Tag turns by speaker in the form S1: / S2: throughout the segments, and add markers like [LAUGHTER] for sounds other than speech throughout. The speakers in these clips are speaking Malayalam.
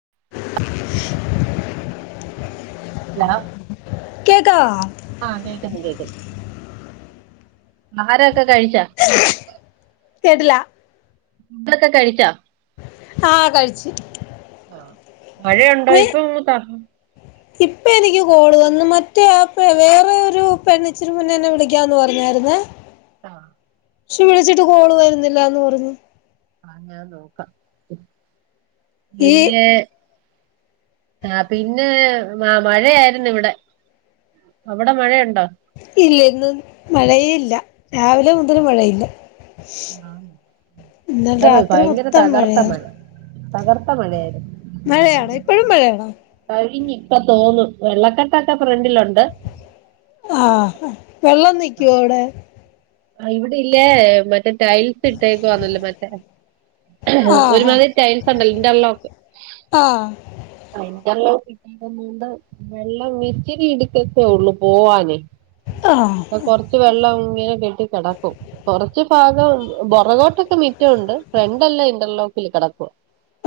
S1: [INAUDIBLE]
S2: ഹല
S1: കേക്കാവോ
S2: ആഹ കേൾക്കുന്നു കേൾക്കുന്നു ആഹാരൊക്കെ കഴിച്ചാ
S1: കേട്ട്ല
S2: ഫുടൊക്കെ കഴിച്ചാ
S1: ആഹ കഴിച്ച്
S2: ആഹ മഴയുണ്ടോ ഇപ്പൊ തണ്
S1: ഇപ്പ എനിക്ക് കോള് വന്ന് മറ്റേപ്പ വേറെ ഒരു പെണ്ണിച്ചിന് മുന്നേ എന്നെ വിളിക്കാന്ന് പറഞ്ഞായിരുന്നേ.
S2: ആഹ
S1: പക്ഷെ വിളിച്ചിട്ട് കോള് വരുന്നില്ലന്ന പറഞ്ഞു
S2: ആഹ ഞാൻ നോക്കാം.
S1: ഈ
S2: പിന്നെ ആ പിന്നെ മഴയായിരുന്നു ഇവിടെ അവിടെ മഴയുണ്ടോ?
S1: ഇല്ല ഇന്നും മഴയ ഇല്ല രാവിലെ മുതൽ മഴയില്ല.
S2: ആഹ്
S1: ഇന്നലെ
S2: ഇവിടെ
S1: രാത്രി
S2: ഭയങ്കര
S1: മൊത്തം
S2: തകർത്ത
S1: മഴയ
S2: മഴ തകർത്ത മഴയായിരുന്നു
S1: മഴയാണ് ഇപ്പോഴും മഴയാണോ
S2: കഴിഞ്ഞ ഇപ്പൊ തോർന്നു. വെള്ളക്കെട്ടൊക്കെ പ്രണ്ടിലുണ്ട്
S1: ആ വെള്ളം നിക്കുവോ അവിടെ
S2: ഇവിടെല്ലേ മറ്റേ ടൈൽസ് ഇട്ടേക്ക വന്നല്ലേ മറ്റേ
S1: ആ
S2: ഒരുമാതിരി ടൈൽസ് ഉണ്ടല്ലോ,
S1: ആ
S2: ഇന്റർലോക്ക് ഇണ്ട് വെള്ളം ഇച്ചിരി ഇടിക്കക്കെ ഉള്ളു പോവാനേ
S1: ആ ആ
S2: കൊറച്ച് വെള്ളം ഇങ്ങനെ കെട്ട കിടക്കും കുറച്ച് ഭാഗം ബൊറകോട്ടൊക്കെ മിറ്റുണ്ട് ഫ്രണ്ട്ല്ല ഇന്റർലോക്ക് കിടക്കുവാ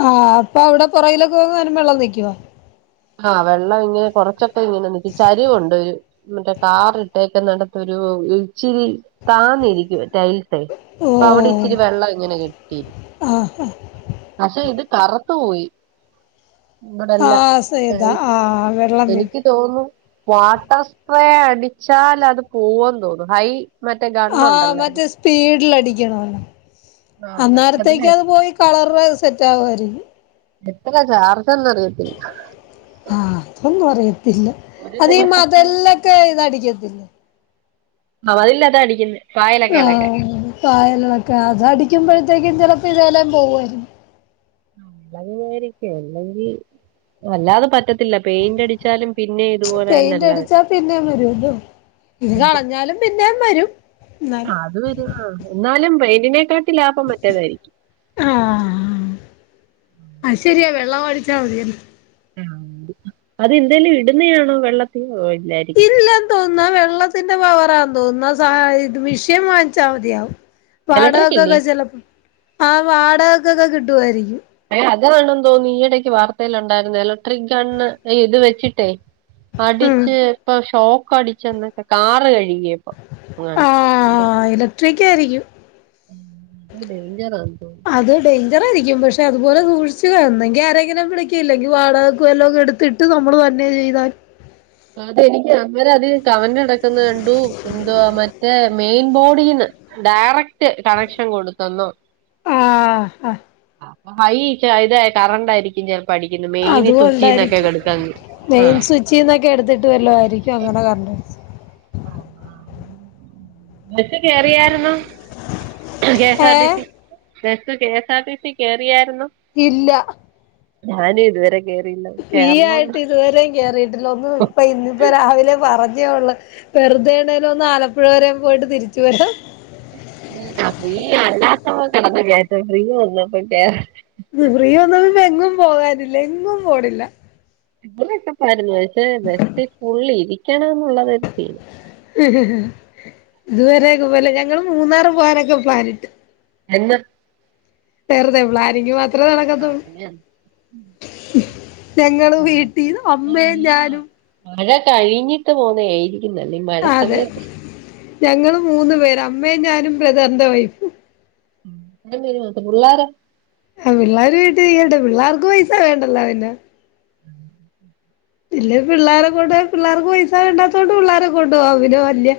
S1: ആഹ് അപ്പൊ അവിടെ പുറകിലൊക്കെ പോനും വെള്ളം നിക്കോ
S2: ആഹ വെള്ളം ഇങ്ങനെ കൊറച്ചൊക്കെ ഇങ്ങനെ ക്കി ചരിവുണ്ട് മറ്റേ കാറിട്ടൊക്കെ നടത്തൊരു ഇച്ചിരി താന്നിരിക്കും ടൈൽ തേ
S1: ഓ
S2: അവിടെ ഇച്ചിരി വെള്ളം ഇങ്ങനെ കെട്ടി
S1: ആ ആ
S2: പക്ഷെ ഇത് കറുത്ത് പോയി ഇവടെല്ലാം.
S1: ആഹ് സേത ആഹ് വെള്ളം വീണ്
S2: എനിക്ക് തോന്നുന്നു വാട്ടർ സ്പ്രേ അടിച്ചാൽ അത് പോവന്ന് തോന്നുന്നു ഹൈ മറ്റേ
S1: ആഹ
S2: ഗണ്ണുണ്ടല്ലോ അടി
S1: മറ്റേ സ്പീഡിൽ അടിക്കണം.
S2: ആഹ് പക്ഷെ അതിന്
S1: അന്നേരത്തേക്ക് അത് പോയി കളറ് സെറ്റ് ആകുമായിരിക്കും.
S2: എത്ര ചാർ
S1: ആഹ് അതൊന്നു അറിയി ഇല്ല
S2: ഒരു
S1: അതീ
S2: ദിവസം
S1: മതൽനൊക്കെ ഇതടിക്കത്തില്ലേ
S2: മതില്ലാത്താ അടിക്ക്ന്നേ
S1: ആഹ് പായലൊക്കെ. അതടിക്കുമ്പഴ ത്തേക്കും ചെലപ്പോ ഇതെല്ലാം പോവുമായിരുന്നു
S2: ഉം വെള്ളേരിക്കു അല്ലെങ്കി അല്ലാതെ പ റ്റത്തില്ല പെയിന്റ് അടിച്ചാലും പിന്നെ
S1: പെയിന്റ്
S2: ഇതുപോലെന്നല്ലെ വ
S1: അടിച്ചാ പിന്നേം വരുവല്ലോ ഇത് കളഞ്ഞാലും പിന്നേം വരും
S2: ആ
S1: എന്നാലും
S2: അത് വരു ആ എന്നാലും പെയിന്റിനെക്കാട്ട് ട്ട് ലാഭം മറ്റതായിരിക്കും
S1: ആഹ് ള്ളമടിച്ചാ മതിയെന്ന്
S2: അതെന്തേലും ഇട്ന്നയാണോ വെള്ളത്തി ഇല്ലായിരിക്കും
S1: ഇല്ലന്തോന്നു ആ വെള്ള ത്തിന്റെ പവറാ തോന്നുന്നു. ആ സാ ഇത് മിഷ്യൻ വാങ്ങിച്ചാ മതിയാവും
S2: ഇലക്ട്രിക് ഇല്ലേ
S1: വാടകക്കൊക്കെ ചെലപ്പൊ, ആ വാടകക്കൊക്കെ കിട്ടുവായിരിക്കും.
S2: [UNINTELLIGIBLE] തോന്നി ഈയിടക്ക് വാർത്തേലുണ്ടായിരുന്നു എലക്ട്രിക് ഗണ്ണ് ഇത് വെച്ചിട്ടേ
S1: ഉം
S2: അടിച്ച് ഇപ്പൊ ഷോക്കടിച്ചെന്നൊക്കെ കാറ് കഴ് ഇല്ല ഇപ്പൊ [UNINTELLIGIBLE]
S1: ഇലക്ട്രിക്കായിരിക്കും
S2: ഇത് ഡേഞ്ചറാന്ന് തോന്നുന്നു
S1: അതടെ ഞ്ചറായിരിക്കും പക്ഷെ അതുപോലെ സൂക്ഷിച്ച് ഒന്നെങ്കി ആരെങ്കിലും വിളിക്കാ ഇല്ലെങ്കി വാടകക്ക് വല്ലോം കൊടുത്തിട്ട് നമ്മള് ന്നെ ചെയ്ത
S2: അതെനിക്ക് അന്നേരതീ കമന്റ് കെടക്ക്ന്ന കണ്ടൂ എന്തുവാ മറ്റേ മെയിൻ ബോഡീന്ന് ഡയറക്റ്റ് കണക്ഷൻ കൊടുത്തെന്നോ
S1: ആഹ് അഹ്
S2: ഹൈ ഇതായ കറണ്ടായിരിക്കും ചെലപ് പഠിക്കുന്നു മെയിനി സുച്ചീന്നൊക്കെ
S1: അതുകൊണ്ടായിരിക്കും
S2: കൊടുക്കാ ഇനി.
S1: മെയിൻ
S2: ഏഹ്
S1: സ്വിച്ചിന്നൊക്കെ എടുത്തിട്ട് വല്ലോ ആയിരിക്കും അങ്ങനെ കരണ്ടടിച്ചത്
S2: ആഹ് [INAUDIBLE] ബസ് കേറിയായിരുന്നു. കെ എസ് ആർ ടി
S1: ഏഹ്
S2: C bus K S R T C കേറിയാര്
S1: ഇല്ല
S2: ഞാനു ഇതു വരെ
S1: ഫ്രീ ആയിട്ട് ഇതുവരെയും കേറിയിട്ടില്ല ഒന്നും ഇപ്പ ഇന്നിപ്പോ രാവിലെ പറഞ്ഞ് ഞ്ഞേ ഉള്ളു വെറുതേണേലും ഒന്ന് ആലപ്പുഴ വരേം പോയിട്ട് തിരിച്ചു വരാം
S2: ഫ്രീ ഫ്രീ അല്ലാത്തപ്പോ കേറ്ന്നില്ല അപ്പാ ഫ്രീ വന്നപ്പോ കേറാൻ
S1: ഫീ വന്നപ്പം ഇപ്പൊ എങ്ങും പോകാനില്ല എങ്ങും പോണില്ല
S2: ഇവരൊക്കെ പറഞ്ഞു. പക്ഷേ ബസ്സിൽ ഫുൾ ഇരിക്കണം എന്നുള്ളതാ ഒരു ഫീല്
S1: ഇതുവരെക്ക പോല ഞങ്ങള് മൂന്നാറ് പോവാനൊക്കെ പ്ലാനിട്ട്
S2: എന്ന്
S1: വെറ്തെ പ്ലാനിങ് മാത്രമേ നടക്കത്തൊള്ളു ഞങ്ങള് വീട്ടീന്ന് അമ്മയും ഞാനും
S2: മഴ കഴിഞ്ഞിട്ട് പോന്നയാ [UNINTELLIGIBLE]
S1: അതെ ഞങ്ങള് മൂന്നു പേര് അമ്മയും ഞാനും ബ്രദറിന്റെ വൈഫും
S2: ഉം [UNINTELLIGIBLE] പുള്ളാരൊ?
S1: ആ പിള്ളാര് വീട്ടീ ഇരിക്കട്ടെ പിള്ളേർക്ക് പൈസ വേണ്ടല്ലോ പിന്നെ
S2: ഉം
S1: ഇല്ലേ പിള്ളേരെ കൊണ്ടോയ പിള്ളേർക്ക് പൈസ വേണ്ടാത്തോണ്ട് പിള്ളേരെ കൊണ്ടോവാം. അതിന് വല്യ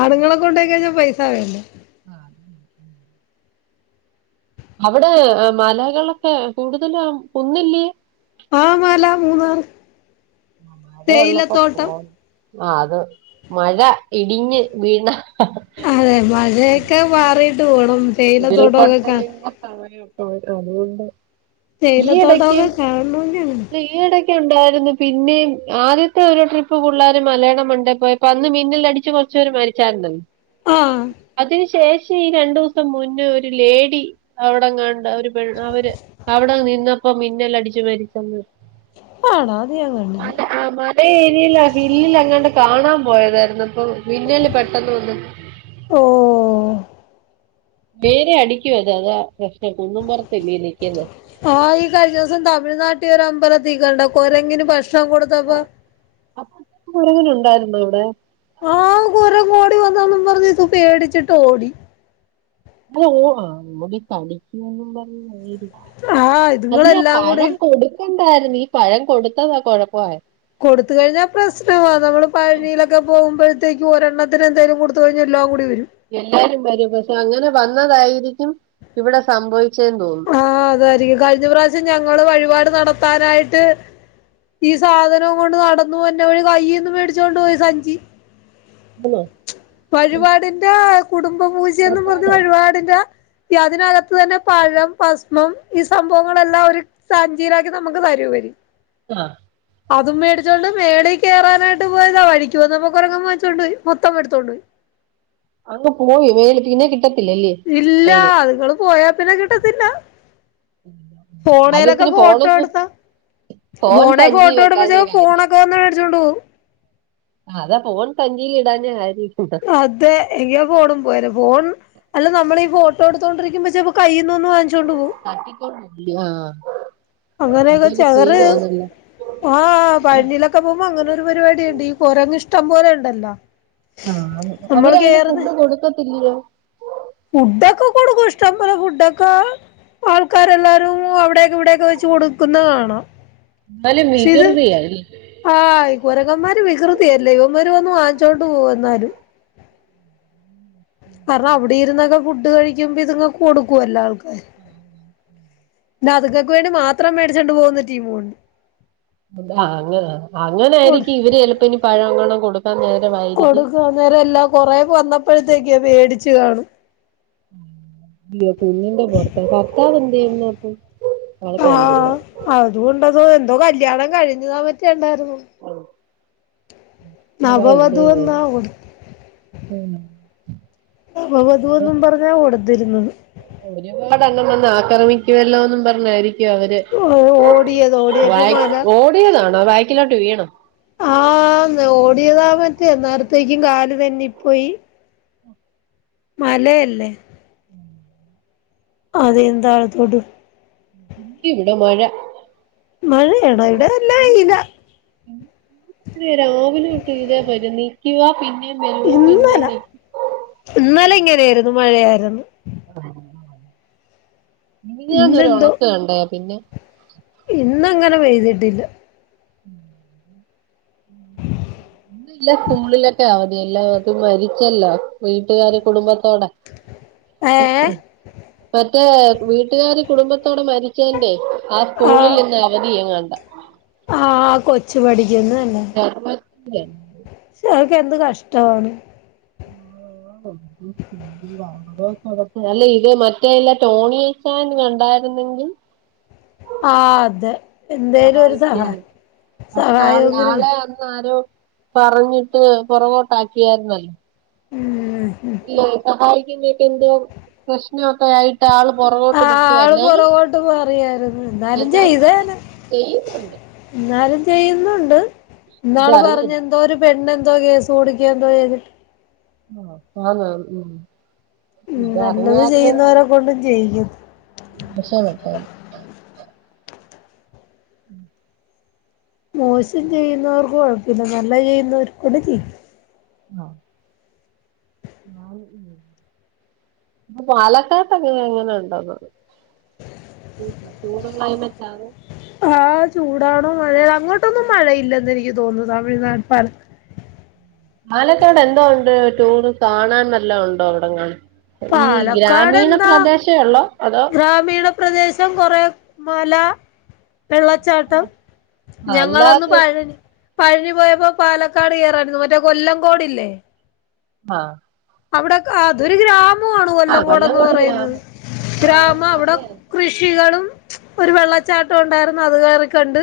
S1: ആണ്ങ്ങളെ കൊണ്ടോയിക്കയിഞ്ഞാൽ പൈസ വേണ്ടേ.
S2: ആഹ [INAUDIBLE] അവിടെ മലകളൊക്കെ കൂടുതല കുന്നില്ല്യെ?
S1: ആ മല മൂന്നാറ്.
S2: ആവിടൊ ഉള്ളപ്പോ പോ ആ അത് മഴ ഇടിഞ്ഞ് വീണ
S1: അതെ മഴയൊക്കെ മാറിട്ട് പോ
S2: ഉരുൾപൊട്ടലിന്റെ സമയംക്കെ അതുകൊണ്ട്. ഈ ഇടയ്ക്ക്
S1: തേയിലത്തോട്ടമൊക്കെ കാണണമെങ്കി അങ്ങനെ
S2: ഇല്ല ഈ ഇടക്ക്. ണ്ടായി പിന്ന ആദ്യത്തെ ഒരു ട്രിപ്പ് പിള്ളേർ മലയാള മണ്ടേ പോയിപ്പോ അന്ന് മിന്നിൽ അടിച്ച കുച്ചര് മരിച്ചായിരുനു-
S1: ആഹ്
S2: അതിന് ശേഷം ഈ രണ്ടു ദിവസ മുന്നേ ഒരു ലേഡി അവിടെകാൺ അവ അവര് അവിടെ നിന്നപ്പോ മിന്നല് അടിച്ചു മരിച്ചന്ന്
S1: ആണോ അത് ഞാൻ കണ്ടില്ല
S2: ആ മഴ ഏരിയില ഹില്ലിൽ അങ്ങോണ്ട് കാണാ പോയതായിരുന്നു ഇപ്പോ മിന്നല് പെട്ടെന്ന് വന്നു
S1: ഓ
S2: വറെ അടിക്കു അത് അതാ പ്രശ്നം കുന്നുംപുറത്തല്ലേ നിക്കുന്നത്
S1: ആഹ ഈ കഴിഞ്ഞ ദിവസം തമിഴ്നട്ട്ക്കര അമ്പല [UNINTELLIGIBLE] ക്കണ്ട കൊരെങ്ങിന് ഭക്ഷണം കൊടുത്തപ്പ
S2: കുറങ്ങന് ഉണ്ടായിരുന്നോ ഇവിടെ
S1: ആഹ കുരങ്ങ് ഓടിവന്നന്നും പറഞ്ഞ് പേടിച്ചിട്ട് ഓടി
S2: അഓ ആ നമ്മുക്ക് തളിക്കന്നും [UNINTELLIGIBLE] പറഞ്ഞായി [UNINTELLIGIBLE]
S1: ആഹ്
S2: അല്ല
S1: ഇതുങ്ങളെല്ലാം
S2: പഴ
S1: കൂടി
S2: കൊടുക്കണ്ടായിരുന്നു ഈ പഴം കൊടുത്തതാ കൊഴപ്പമായെ
S1: കൊടുത്ത കഴിഞ്ഞാൽ പ്രശ്നമാണ് നമ്മള് പഴനിയിലൊക്കെ പോകുമ്പോഴത്തേകക്കും ഒരെണ്ണത്തിന് എന്തായാലും കൊടുത്ത കഴിഞ്ഞാ എല്ലാം കൂടി വരും.
S2: എല്ലാരും വരും പക്ഷം അങ്ങനെ വന്നതായിരിക്കും ഇവിടെ സംഭവിക്ക
S1: ആഹ അതായിരിക്കും കഴിഞ്ഞ പ്രാവശ്യം ഞങ്ങള് വഴിപാട് നടത്താനായിട്ട് ഈ സാധനം കൊണ്ട് നടന്നുവരുന്ന വഴി കൈൽന്നു മേടിച്ചോണ്ട് പോയി സഞ്ചി വഴിപാടിന്റെ കുടുംബ പൂജയന്നും പറഞ്ഞ
S2: തോന്നുന്നു
S1: വഴിപാടിന്റ ഈ അതിനാകാത്തന്നെ പഴം ഭസ്മം ഈ സംഭവങ്ങളെല്ലാം ഒരു സാഞ്ചിയിലാക്കി നമുക്ക് തരുവെ
S2: ആ
S1: അതും മേടിച്ചോണ്ട് മേളേൽ കേരനായിട്ട് പോയതാ വഴിക്ക് വന്നപ്പോ കുരങ്ങൻ വാങ്ങിച്ചോണ്ടുപോയി മൊത്തം എടുത്തോണ്ടോയി
S2: അങ് പോയി മേല് പിന്നെ കിട്ട
S1: ഇല്ല അതുങ്ങള് പോയാ പിന്നെ കിട്ടത്തില്ല ഫോണലൊക്കെ
S2: ഭാഗ്യത്തിന്
S1: ഫോട്ടോ
S2: ഫോണൊന്ന്
S1: എടുത്താ
S2: ഫോൺ
S1: ഫോണെ
S2: സഞ്ചി
S1: ഫോട്ടോ
S2: വെക്കാഞ്ഞ
S1: എടുമ്പോ
S2: കാര്യം
S1: ഫോണൊക്കെ വന്ന് മേടിച്ചുകോണ്ട് പോവും
S2: അതാ ഫോൺ തഞ്ചി ഇടാനാ ഹരി [UNINTELLIGIBLE]
S1: അതെ എങ്കാ ഫോണും പോയന ഫോൺ അല്ല നമ്മള് ഈ ഫോട്ടോ എടുത്തോണ്ടിരിക്കുമ്പോ ചെലപ്പോ കൈ
S2: [INAUDIBLE] [INAUDIBLE] [INAUDIBLE]
S1: അങ്ങനെയൊക്കെ
S2: അതൊരു
S1: ചകറ്
S2: സീനാണല്ലോ
S1: ആഹ പഴിനിലൊക്കെ പോകുമ്പോ അങ്ങനെ ഒരു പരിപാടിയുണ്ട് ഈ കൊരങ്ങ് ഇഷ്ടം പോലെ ഉണ്ടല്ലോ
S2: ആ [INAUDIBLE] അവര്
S1: നമ്മള്
S2: അതിന്
S1: കേറുന്നെ
S2: ഫുഡ് കൊടുക്കത്തില്ലയോ
S1: ക്ക ആൾക്കാരെല്ലാരും അവിടേക്കെ ഇവിടെക്കെ വെച്ച് കൊടുക്കുന്ന കാണാം
S2: എന്നാലും
S1: ശിത്
S2: വികൃതിയാ അല്ലേ
S1: ആഹ കുരങ്ങന്മാര് വികൃതിയല്ലേ ഇവന്മാര് വന്ന് വാങ്ങിച്ചോണ്ട് പോവും എന്നാലും കാരണം അവിടെ ഇരുന്നൊക്കെ ഫുഡ് കഴിക്കുമ്പ ഇതങ്ങ കൊടുക്കുവല്ലോ പി അതുക്കൾക്ക് വേണ്ടി മാത്രം മേടിച്ചണ്ട് പോകുന്ന ടിമുണ്ട്
S2: അന അങ്ങനൊയിയിരിക്കും ഇവര് ചിലപ്പോ ഇനി പഴങ്ങൾ കൊടുക്ക
S1: കൊടുക്ക നേര എല്ലാ കൊറെ വന്നപ്പോഴത്തേക്കെയാ പേടിച്ചു കാണും
S2: [UNINTELLIGIBLE] ഭർത്താവ് എന്തെ ഈ നേരത്ത്
S1: ആഹ അതുകൊണ്ടതോ എന്തോ കല്യാണം കഴിഞ്ഞതോ പറ്റിയണ്ട
S2: [INAUDIBLE]
S1: നവവധുവെന്നാ കൊടു
S2: [UNINTELLIGIBLE]
S1: അവ
S2: അവര്
S1: വധുവെന്നു പറഞ്ഞ കൊടുത്തിരുന്നത്
S2: ഒരുപാട് അന്ന വന്ന ആക്രമിക്കുവല്ലോന്നും പറഞ്ഞായിരിക്കും അവര്
S1: ഓടിയത് ഓടിയപ്പോ
S2: വാക്കി
S1: മല
S2: ഓടിയതാണോ ബാക്കിലോട് വീണു
S1: ആ ന്ന് ഓടിയതാ മറ്റേ അന്നേരത്തേക്കും കാല് തേനിപ്പോയി മലയല്ലേ അതെ എന്തായതൊട്ട്
S2: ഇവിടെ മഴ
S1: മഴയണോ ഇട എല്ലാ ഇല
S2: രാവിലെ തീരെ വര നീക്കവാ പിന്ന [INAUDIBLE] പിന്നെ [INAUDIBLE]
S1: എങ്ങനെയായിരുന്നു മഴയായിരുന്നു
S2: മിനിഞ്ഞാന്ന് ഒരൊണക്ക് കണ്ടാ പിന്നെ.
S1: ഇന്ന് അങ്ങനെ പെയ്തിട്ടില്ല.
S2: [INAUDIBLE]
S1: [INAUDIBLE]
S2: ഇ ഇല്ല സ്കൂളിലൊക്കെ അവധി എല്ലാം അത് മരിച്ചല്ലോ വീട്ടുകാര് കുടുംബ കുടുംബത്തോടെ
S1: ഏ
S2: മറ്റേ വീട്ടുകാര് കുടുംബ ത്തോടെ മരിച്ചതിന്റെറെ ആ സ്കൂളിലിന്ന് അവധിയെങ്ങാണ്ട.
S1: ആഹ് കൊച്ചു പഠിക്കുന്നുല്ലെ
S2: അവധിയെങ്ങാണ്ട
S1: ശ എന്ത് കഷ്ടവാണ്.
S2: [INAUDIBLE] [UNINTELLIGIBLE] തോണി അച്ചായൻ ന്നെങ്കിൽ
S1: ആ അതെ എന്തേലും ഒരു സഹായ
S2: ആൾ ആളെ അന്നാരോ പറഞ്ഞിട്ട് പുറകോട്ടാക്കിയായിരുന്നല്ലോ?
S1: ഉം ഉം
S2: അല്ല സഹായിക്കു നെ ഒക്കെ എന്തോ പ്രശ്നൊക്കെ ആയി. ആള്
S1: ആ
S2: പുറകോട്ട് നിക്കുവാ
S1: ആള്
S2: എന്നാലും
S1: പുറകോട്ട് മാറിയായിരുന്നു
S2: എന്നാലും ആള്
S1: ചെയ്തേനെ
S2: ചെയ്യുന്നുണ്ട്.
S1: എന്നാലും ചെയ്യുന്നുണ്ട് ഇന്നാള് പറഞ്ഞ
S2: ഇതറിഞ്ഞില്ല
S1: എന്തോ ഒരു പെണ്ന്തോ കേസ് കൊടുക്കെ എന്തോ ചെയ്തിട്ട്.
S2: [UNINTELLIGIBLE]
S1: ഉ നല്ലത് ചെയ്യുന്നവരെ കൊണ്ടും ജയിക്കും
S2: രക്ഷപ്പെട്ട [INAUDIBLE]
S1: മോശം ചെയ്യുന്നവർക്ക് കൊഴപ്പില്ല നല്ല ചെയ്യുന്നവർ കൊണ്ട് ചി
S2: ആഹ [UNINTELLIGIBLE] ഇ പാലക്കാട്ട അങ്ങനെ എങ്ങനെ ഉണ്ടുന്നത്. [UNINTELLIGIBLE]
S1: ആഹ ചൂടാണോ മഴ അങ്ങോട്ടൊന്നും മഴയില്ലെന്ന് എനിക്ക് തോന്നുന്നു. തമിഴ്നാട് പല
S2: പാലക്കാട് എന്തോ ഉണ്ട് ടൂറ് കാണാൻ നല്ലാം ഉണ്ടോ അവിടങ്ങാനും.
S1: പാലക്കാട് എന്താ
S2: ഒള്ളോ അതോ
S1: ഗ്രാമീണ പ്രദേശം കൊറെ മല വെള്ളച്ചാട്ടം
S2: ആഹ്
S1: ഞങ്ങളൊന്ന്
S2: അല്ലാതെ
S1: പഴ പഴനി പോയപ്പോ പാലക്കാട് കറായിരുന്നു മറ്റേ കൊല്ലംകോട്ല്ലേ?
S2: ആഹ
S1: അവിടെ അ അതൊരു ഗ്രാമം [UNINTELLIGIBLE]
S2: ആഹ്
S1: കൊല്ലംകോടന്ന്
S2: കൊല്ലംകോട്
S1: പറയുന്നത്
S2: ഗ്രാമം ആഹ്
S1: ഗ്രാമം അവിടെ
S2: നല്ലയാണ്
S1: കൃഷികളും. ഒരു വെള്ളച്ചാട്ടം ഉണ്ടായിരുന്നു അത് കേറികണ്ട്.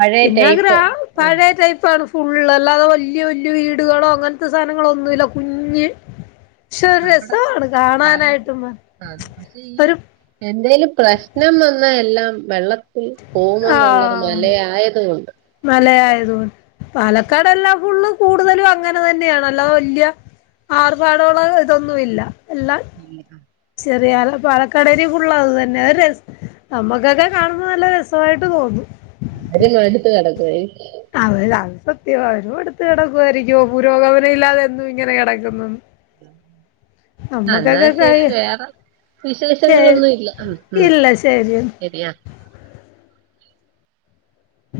S2: പഴയ
S1: പിന്നെആ
S2: ടൈപ്പ്
S1: ഗ്രാമം പഴയ ടൈപ്പ്ആണ്. ഫുള്ള് അല്ലാതെ വലിയ വല്യ വീടുകളോ അങ്ങനത്തെ സാധനങ്ങളോ ഒന്നുല്ല കുഞ്ഞ് പക്ഷെ ഒരു രസമാണ്
S2: [UNINTELLIGIBLE]
S1: കാണാനായിട്ടും ഒരു
S2: പ്രശ്നം വന്ന എല്ലാം വെള്ളത്തിൽ പോവുമെന്നുള്ളത് മലയായത് കൊണ്ട്.
S1: മലയായത് പാലക്കാടെല്ലാം ഫുള്ള് കൂടുതലും അങ്ങനെ തന്നെയാണ് അല്ലാതെ വല്യ ആർഭാടള്ള ഇതൊന്നുല്ല
S2: ഇല്ല.
S1: ചെറിയ പാല കടേൽ ഫുള്ള് അത് തന്നെ ര നമ്മുക്കൊക്കെ കാണുന്ന നല്ല രസമായിട്ട് തോന്നും.
S2: അവര് [UNINTELLIGIBLE] കിടക്കുവായി.
S1: അവ അത് സത്യം അവരു മടുത്ത് കിടക്കുവായിരിക്കു പുരോഗമന ഇല്ലാതെ എന്നും ഇങ്ങനെ കിടക്കുന്നു.
S2: എന്നാ ശെരി
S1: കഴി
S2: വേറെ
S1: ശരി
S2: വിശേഷങ്ങളൊന്നും ഇല്ല ഉം ഉം
S1: ഇല്ല ശരി
S2: ശരിയാ
S1: ഉ